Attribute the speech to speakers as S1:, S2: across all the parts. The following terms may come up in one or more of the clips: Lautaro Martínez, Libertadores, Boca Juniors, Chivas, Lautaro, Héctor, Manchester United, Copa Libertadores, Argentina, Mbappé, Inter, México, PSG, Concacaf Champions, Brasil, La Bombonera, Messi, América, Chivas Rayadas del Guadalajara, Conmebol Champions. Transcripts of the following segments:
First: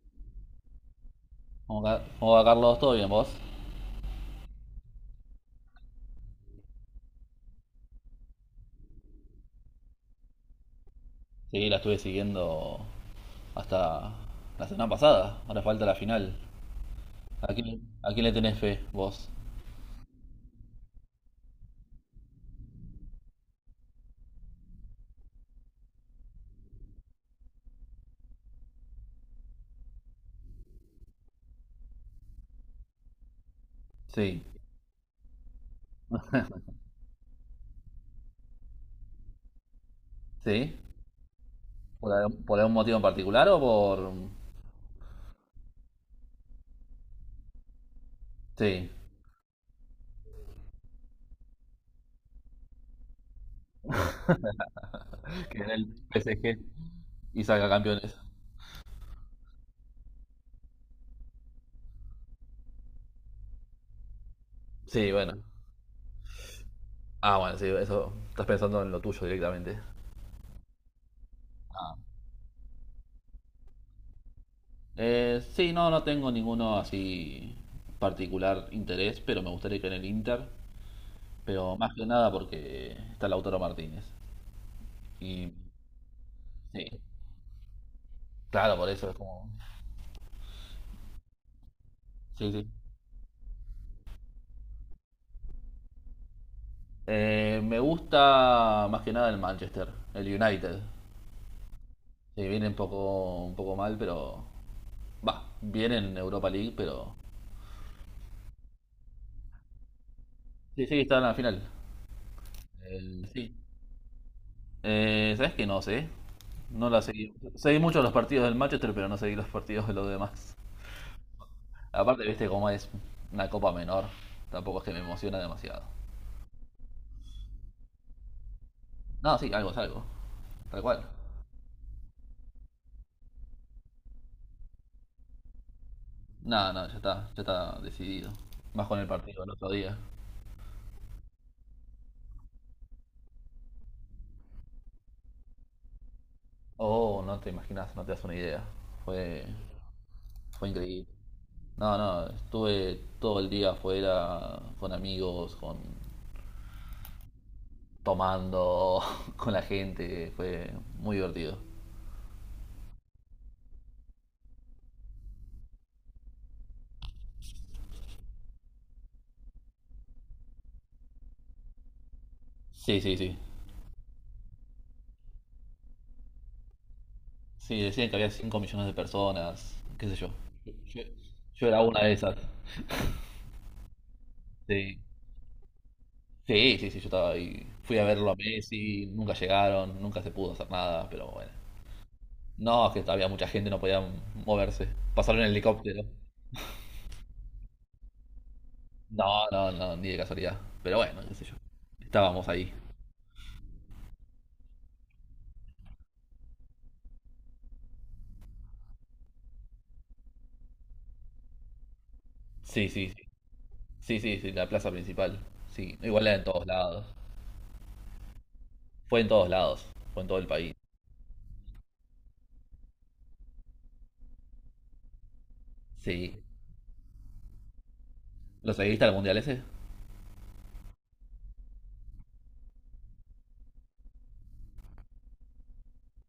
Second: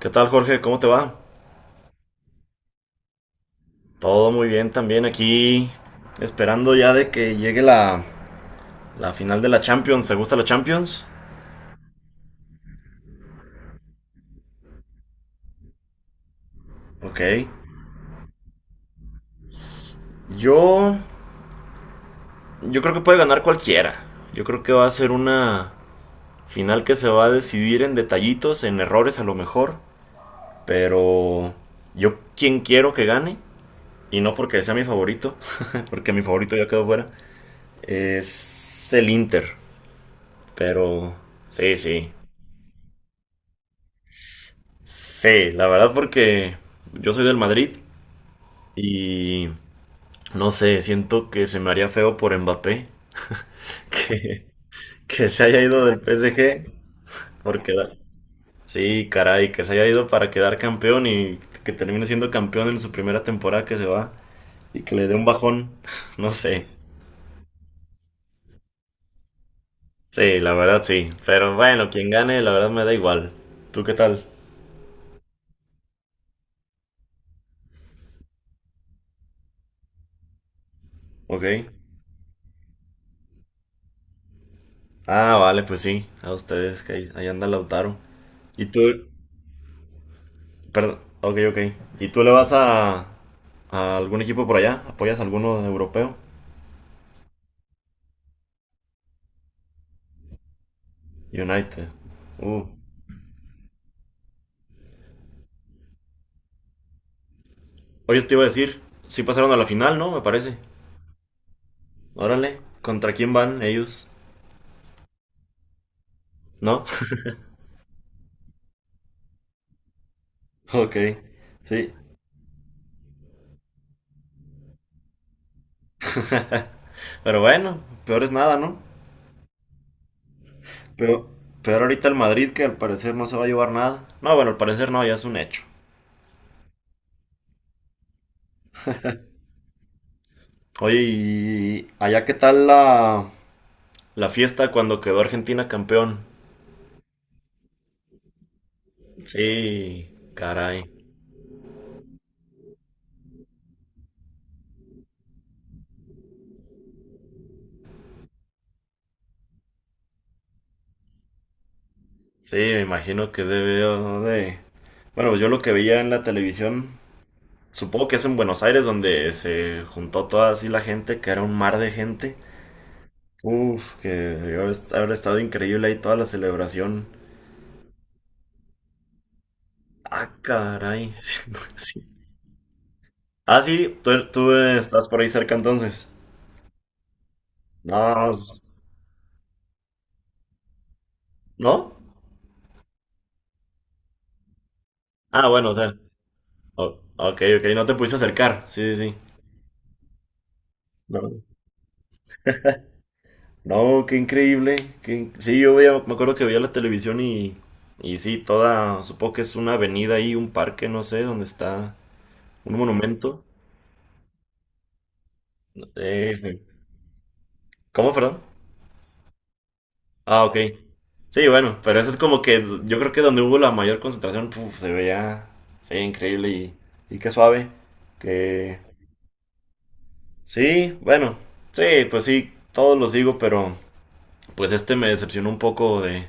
S1: ¿Qué tal, Jorge? ¿Cómo te va?
S2: ¿Cómo, va Carlos? ¿Todo bien vos?
S1: Todo muy bien también aquí. Esperando ya de que llegue la final de la Champions. ¿Te gusta la Champions?
S2: Sí, la estuve siguiendo hasta la semana pasada. Ahora falta la final.
S1: Ok.
S2: ¿A quién le tenés fe vos?
S1: Yo. Yo creo que puede ganar cualquiera. Yo creo que va a ser una final que se va a decidir en detallitos, en errores a lo mejor. Pero. Yo quien quiero que gane. Y no
S2: Sí,
S1: porque sea mi favorito. Porque mi favorito ya quedó fuera. Es el Inter.
S2: sí.
S1: Pero. Sí,
S2: ¿Por
S1: sí.
S2: algún motivo en particular o por...?
S1: Sí, la verdad porque yo soy del Madrid
S2: Sí,
S1: y no sé, siento que se me haría feo por Mbappé que, que se
S2: que
S1: haya
S2: en
S1: ido
S2: el
S1: del
S2: PSG
S1: PSG
S2: y
S1: por
S2: salga
S1: quedar.
S2: campeones.
S1: Sí, caray, que se haya ido para quedar campeón y que termine siendo campeón en su primera temporada que se va y que le
S2: Sí,
S1: dé un
S2: bueno.
S1: bajón, no sé.
S2: Ah, bueno, sí, eso estás pensando en lo tuyo directamente.
S1: Sí, la verdad sí, pero bueno,
S2: Ah.
S1: quien gane, la verdad me da igual. ¿Tú qué tal?
S2: Sí, no, no tengo ninguno así particular interés, pero me gustaría que en el Inter.
S1: ¿Ok?
S2: Pero más que nada porque está Lautaro Martínez.
S1: Ah,
S2: Y
S1: vale, pues sí, a ustedes, que
S2: sí,
S1: ahí anda Lautaro. ¿Y
S2: claro,
S1: tú?
S2: por eso es como.
S1: Perdón, ok, ok. ¿Y tú le
S2: Sí,
S1: vas
S2: sí.
S1: a algún equipo por allá? ¿Apoyas a alguno europeo?
S2: Me gusta más que nada el Manchester, el United.
S1: United.
S2: Sí,
S1: Uh.
S2: viene un poco mal, pero. Va, viene en Europa League, pero.
S1: Oye, te iba a decir, sí pasaron a la final, ¿no? Me parece.
S2: Sí, sí, está en la final.
S1: Órale, ¿contra quién
S2: Sí.
S1: van ellos?
S2: ¿Sabes qué? No sé.
S1: ¿No?
S2: No la seguí. Seguí mucho los partidos del Manchester, pero no seguí los partidos de los demás.
S1: Ok, sí.
S2: Aparte, viste cómo es una copa menor. Tampoco es que me emociona demasiado.
S1: Pero bueno, peor es nada, ¿no?
S2: No, sí, algo es algo. Tal cual.
S1: Pero, peor ahorita el Madrid, que al parecer no se va a llevar nada. No, bueno, al parecer no, ya es un hecho.
S2: No, no, ya está decidido. Más con el partido del otro día.
S1: Oye, ¿y allá qué tal la...? La fiesta cuando quedó Argentina campeón.
S2: Oh, no te imaginas, no te das una idea. Fue,
S1: Sí,
S2: fue
S1: caray.
S2: increíble. No, no, estuve todo el día afuera con amigos, con tomando, con la gente. Fue muy divertido.
S1: Sí, me imagino que debió de... Bueno, pues yo lo que veía en la televisión, supongo que es en Buenos Aires donde se juntó toda así la gente, que era un mar de gente.
S2: Sí, sí, sí.
S1: Uf, que debió haber estado increíble ahí toda la celebración.
S2: Sí, decían que había cinco millones de personas, qué sé yo.
S1: Ah,
S2: Yo,
S1: caray.
S2: yo era una
S1: Sí.
S2: de esas.
S1: Ah, sí, tú,
S2: Sí.
S1: estás por ahí cerca entonces.
S2: Sí, sí, sí, yo estaba ahí. Fui
S1: No,
S2: a verlo a Messi, nunca llegaron, nunca se pudo hacer nada, pero bueno.
S1: ¿no?
S2: No, es que había mucha gente, no podía moverse. Pasaron
S1: Ah,
S2: en
S1: bueno, o sea.
S2: helicóptero.
S1: Ok, ok, no te pudiste acercar. Sí, sí, sí.
S2: No, no, no, ni de casualidad. Pero bueno, qué
S1: No.
S2: sé yo. Estábamos ahí.
S1: No, qué increíble. Qué Sí, yo veía, me acuerdo que veía la televisión y sí, toda, supongo que es una avenida ahí, un parque, no sé, donde está un
S2: Sí, sí, sí.
S1: monumento.
S2: Sí, sí, sí, la plaza principal. Sí, igual era en
S1: Sí.
S2: todos lados.
S1: ¿Cómo, perdón?
S2: Fue en todos lados. Fue en todo
S1: Ah,
S2: el
S1: ok.
S2: país.
S1: Sí, bueno, pero eso es como que yo creo que donde hubo la mayor concentración, puf, se sí,
S2: Sí.
S1: increíble y qué suave.
S2: ¿Lo
S1: Que
S2: seguiste al mundial ese?
S1: Sí, bueno, sí, pues sí, todos los digo, pero pues este me decepcionó un poco de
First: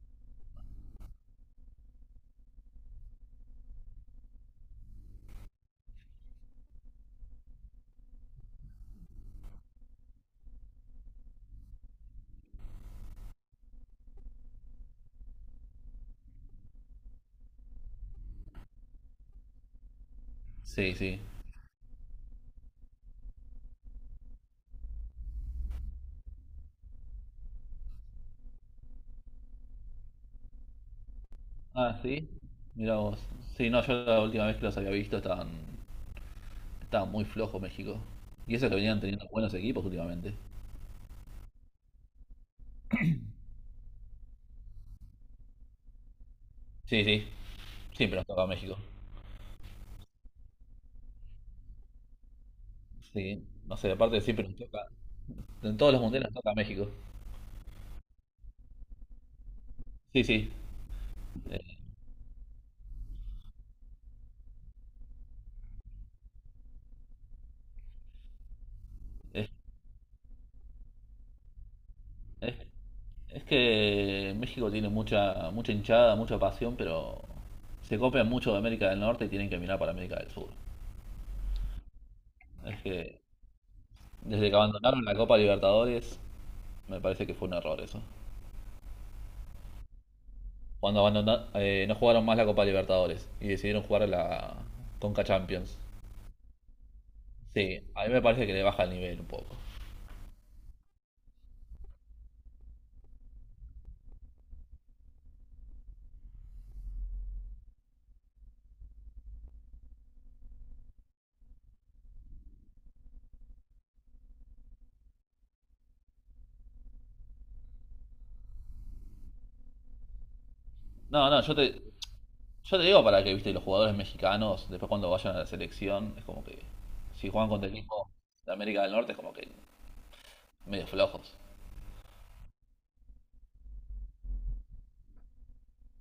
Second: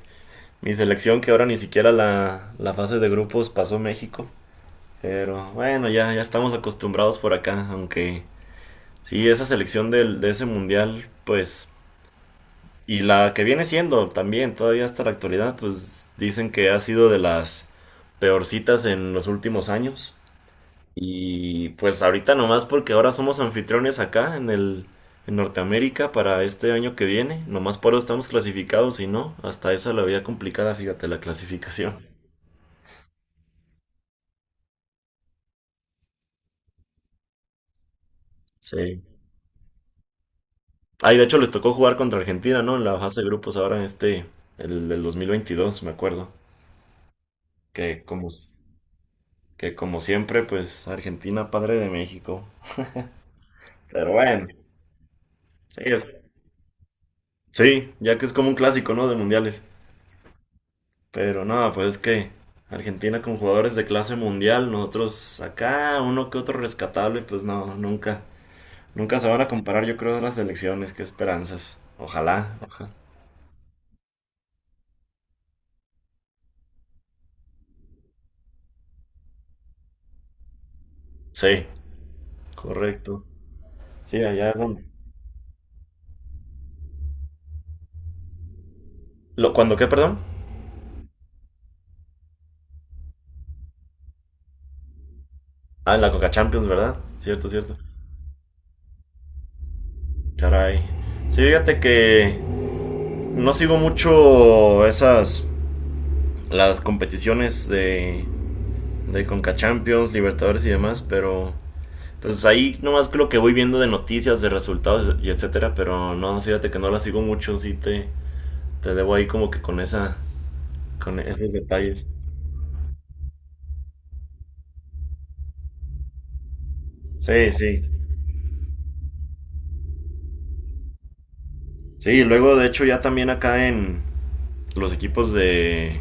S1: mi selección que ahora ni siquiera la fase de grupos pasó México. Pero bueno, ya estamos acostumbrados por acá, aunque sí, esa selección de ese mundial, pues, y la que viene siendo también, todavía hasta la actualidad, pues dicen que ha sido de las peorcitas en los últimos años.
S2: Sí, sí.
S1: Y pues ahorita nomás porque ahora somos anfitriones acá en el en Norteamérica para este año que viene, nomás por eso estamos clasificados y no, hasta esa la veía complicada, fíjate, la clasificación.
S2: Ah, sí. Mirá vos. Sí, no, yo la última vez que los había visto estaban muy flojos México. Y eso que venían
S1: Sí.
S2: teniendo buenos equipos últimamente.
S1: Ay, de hecho les tocó jugar contra Argentina, ¿no? En la fase de grupos ahora en el del 2022, me acuerdo.
S2: Sí, sí.
S1: Que
S2: Siempre nos
S1: como,
S2: toca
S1: s-
S2: México.
S1: que como siempre, pues Argentina, padre de México.
S2: Sí. No sé,
S1: Pero
S2: aparte
S1: bueno,
S2: siempre nos toca. En
S1: sí,
S2: todos los mundiales toca México.
S1: sí, ya que es como un clásico, ¿no? De mundiales.
S2: Sí, sí.
S1: Pero
S2: Eh,
S1: nada, pues es que Argentina con jugadores de clase mundial, nosotros acá, uno que otro rescatable, pues no, nunca. Nunca se van a
S2: Es,
S1: comparar, yo creo, a las selecciones, qué esperanzas. Ojalá.
S2: es- es que México tiene mucha, mucha hinchada, mucha pasión, pero se copian mucho de América del Norte y tienen que mirar para América del Sur.
S1: Sí,
S2: Es que
S1: correcto. Sí,
S2: desde
S1: allá
S2: que
S1: es donde...
S2: abandonaron la Copa Libertadores, me parece que fue un error eso.
S1: Lo, ¿cuándo qué, perdón?
S2: Cuando abandonaron, no jugaron más la Copa Libertadores y decidieron jugar la Conca Champions.
S1: Ah, en la Coca Champions, ¿verdad? Cierto, cierto.
S2: Sí, a mí me parece que le baja el nivel un poco.
S1: Caray. Sí, fíjate que no sigo mucho las competiciones de Conca Champions, Libertadores y demás, pero pues ahí nomás que lo que voy viendo de noticias, de resultados y etcétera, pero no, fíjate que no las sigo mucho, sí te debo ahí como que con con
S2: No, no,
S1: esos
S2: yo te,
S1: detalles.
S2: Yo te digo para que, viste, los jugadores mexicanos, después cuando vayan a la selección, es como que si juegan
S1: Sí,
S2: contra
S1: sí.
S2: equipos de América del Norte, es como que medio flojos.
S1: Sí, luego de hecho ya también acá en los equipos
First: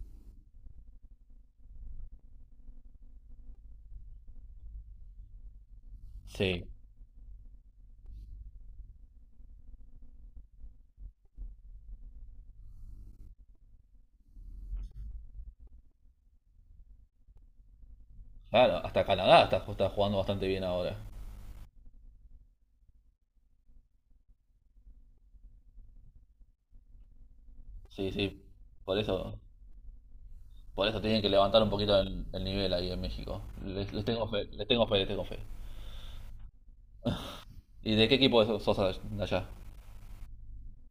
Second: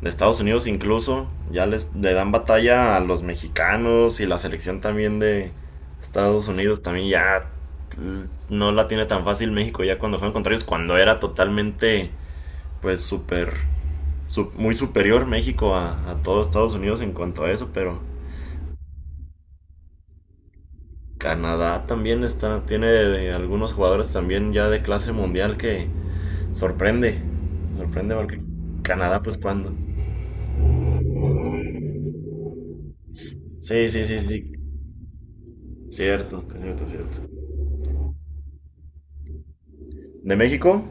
S1: de Estados Unidos incluso, ya le dan batalla a los mexicanos y la selección también de Estados
S2: Sí.
S1: Unidos también ya no la tiene tan fácil México ya cuando juegan contra ellos, cuando era totalmente pues muy superior México a todo Estados Unidos en cuanto a eso, pero
S2: Claro, hasta Canadá está, está jugando bastante bien ahora.
S1: Canadá también está, tiene de algunos jugadores también ya de clase mundial que sorprende,
S2: Sí,
S1: sorprende porque
S2: sí, por
S1: Canadá pues
S2: eso,
S1: cuando.
S2: por eso tienen que levantar un poquito el nivel ahí en México.
S1: Sí,
S2: Les,
S1: sí,
S2: les
S1: sí,
S2: tengo fe,
S1: sí,
S2: les tengo fe, les tengo fe.
S1: cierto, cierto, cierto.
S2: ¿Y de qué equipo sos de allá?
S1: ¿De México?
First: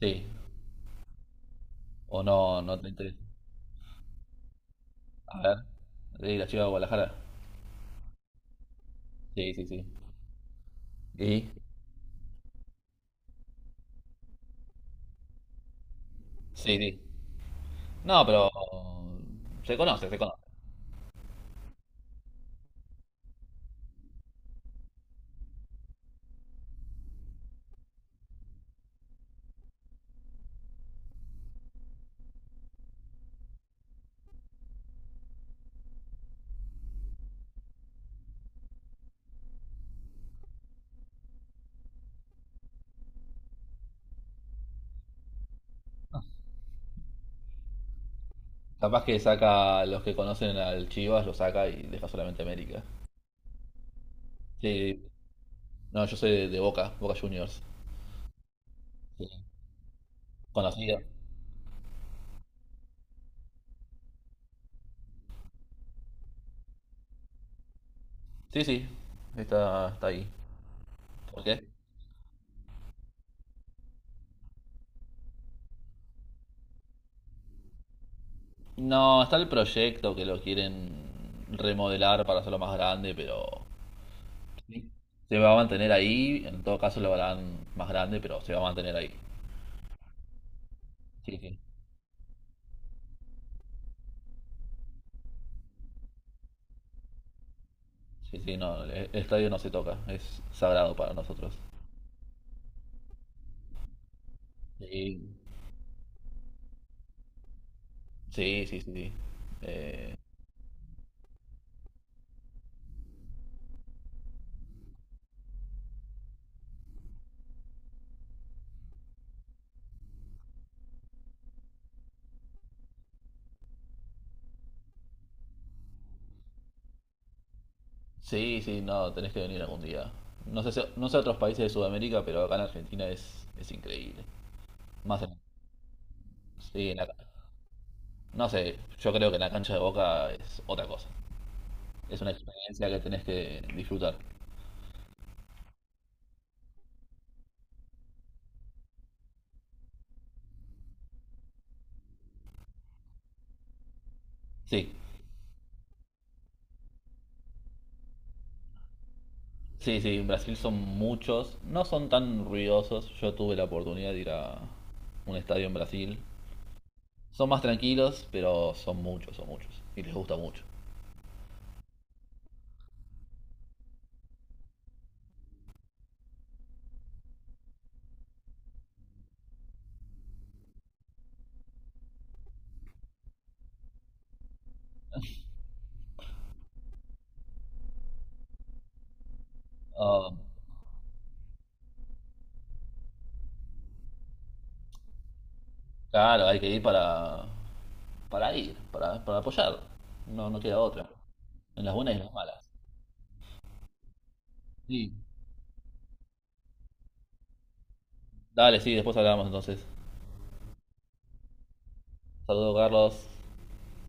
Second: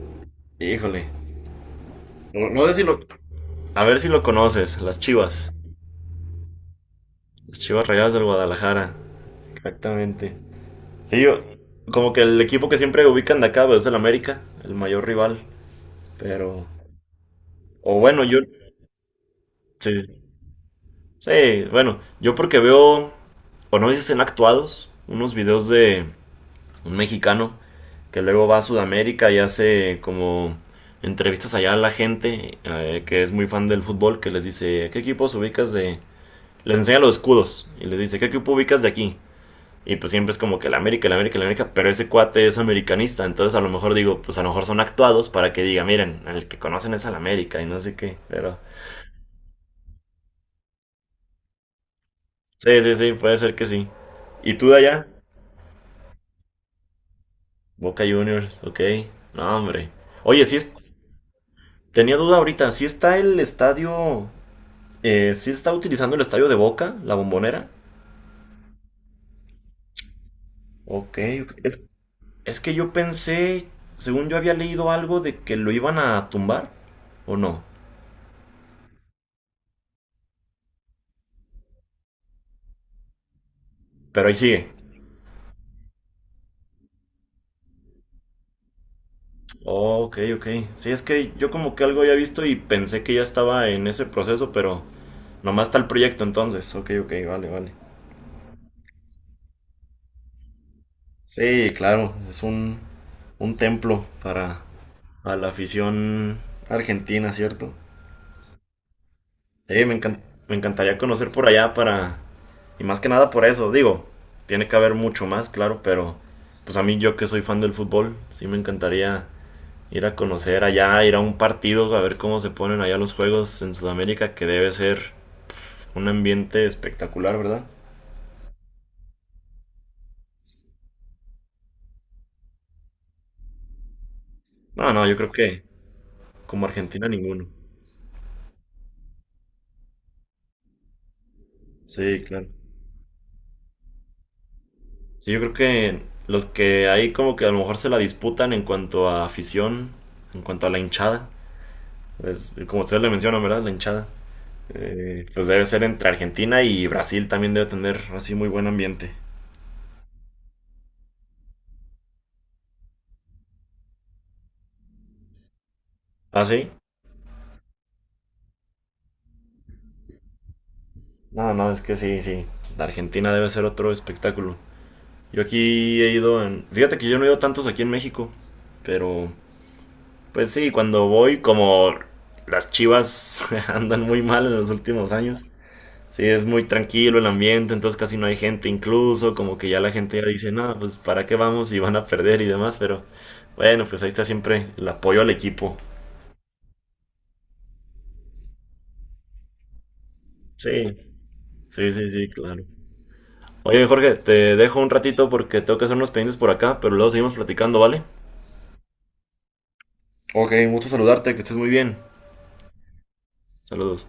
S2: Sí,
S1: Híjole.
S2: o
S1: No,
S2: no,
S1: no sé
S2: no
S1: si
S2: te
S1: lo.
S2: interesa.
S1: A ver si lo conoces, las
S2: A
S1: Chivas.
S2: ver, de la Chiva de Guadalajara.
S1: Las Chivas Rayadas del Guadalajara.
S2: Sí, sí, sí.
S1: Exactamente. Sí, yo.
S2: ¿Y?
S1: Como que el equipo que siempre ubican de acá pues, es el América, el mayor rival. Pero.
S2: Sí, sí.
S1: O bueno,
S2: No,
S1: yo.
S2: pero se
S1: Sí,
S2: conoce, se conoce.
S1: sí, bueno. Yo porque veo. O no sé si estén actuados. Unos videos de un mexicano que luego va a Sudamérica y hace como entrevistas allá a la gente que es muy fan del fútbol, que les dice, ¿qué equipos les enseña los escudos y les dice, ¿qué equipo ubicas de aquí? Y pues siempre es como que la América, la América, la América, pero ese cuate es americanista, entonces a lo mejor digo, pues a lo mejor son actuados para que diga, miren, el que conocen es al América y no sé qué, pero
S2: Capaz que saca los que conocen al Chivas, lo saca y deja solamente
S1: sí,
S2: América.
S1: sí, sí, puede ser que sí. ¿Y tú de
S2: Sí,
S1: allá?
S2: no, yo soy de Boca, Boca Juniors.
S1: Boca Juniors, ok,
S2: Sí.
S1: no hombre. Oye, sí es,
S2: Conocido.
S1: tenía duda ahorita, ¿sí está el sí está utilizando el estadio de Boca, la bombonera?
S2: Sí, sí, está, está ahí.
S1: Ok,
S2: ¿Por
S1: ok.
S2: qué?
S1: Es que yo pensé, según yo había leído algo de que lo iban a tumbar, ¿o no?
S2: No, está el proyecto que lo quieren remodelar para hacerlo más grande, pero
S1: Pero ahí sigue.
S2: sí, se va a mantener ahí. En todo caso lo harán más grande, pero se va a mantener ahí.
S1: Oh, ok, ok. Sí, es que
S2: Sí,
S1: yo
S2: sí.
S1: como que algo había visto y pensé que ya estaba en ese proceso, pero nomás está el proyecto entonces. Ok, ok, vale, vale.
S2: Sí, sí, no, el estadio no se toca, es sagrado para nosotros.
S1: Sí, claro, es un templo para
S2: Sí,
S1: a la afición argentina, ¿cierto?
S2: sí, sí, sí. Sí.
S1: Sí,
S2: Eh,
S1: me encantaría conocer por allá para. Y más que nada por eso, digo, tiene que haber mucho más, claro, pero pues a mí yo que soy fan del fútbol, sí me encantaría ir a conocer allá, ir a un partido, a ver cómo se ponen allá los juegos en Sudamérica, que debe ser un ambiente espectacular, ¿verdad?
S2: Sí, sí, no, tenés que venir algún día. No sé, no sé otros países de Sudamérica, pero acá en Argentina es increíble.
S1: No, no, yo
S2: Más
S1: creo
S2: en,
S1: que como
S2: sí, en la,
S1: Argentina ninguno.
S2: No sé, yo creo que en la cancha de Boca es otra cosa. Es
S1: Sí,
S2: una
S1: claro.
S2: experiencia que tenés que disfrutar.
S1: Sí, yo creo que los que ahí como que a lo mejor se la disputan en cuanto a afición, en cuanto a la hinchada, pues, como ustedes le mencionan, ¿verdad? La hinchada.
S2: Sí,
S1: Pues debe ser entre Argentina y Brasil también debe tener así muy buen ambiente.
S2: sí, sí, en Brasil son muchos, no son tan ruidosos. Yo tuve la oportunidad de ir a un estadio en Brasil.
S1: ¿Ah, sí?
S2: Son más tranquilos, pero son muchos, son muchos. Y les gusta mucho.
S1: No, no, es que sí, sí. La Argentina debe ser otro espectáculo. Yo aquí he ido en... Fíjate que yo no he ido tantos aquí en México, pero pues sí, cuando voy como las chivas andan muy mal en los últimos años. Sí, es muy tranquilo el ambiente, entonces casi no hay gente, incluso como que ya la gente ya
S2: Ah,
S1: dice, no, pues para qué vamos y van a perder y demás, pero bueno, pues ahí está siempre el apoyo al equipo.
S2: claro, hay que ir, para apoyar. No, no queda
S1: Sí,
S2: otra. En
S1: sí,
S2: las
S1: sí,
S2: buenas y en
S1: sí,
S2: las
S1: claro.
S2: malas.
S1: Oye, Jorge, te dejo un
S2: Sí.
S1: ratito porque tengo que hacer unos pendientes por acá, pero luego seguimos platicando, ¿vale?
S2: Dale, sí, después hablamos entonces.
S1: Ok, mucho saludarte, que estés muy bien.
S2: Saludos, Carlos.
S1: Saludos.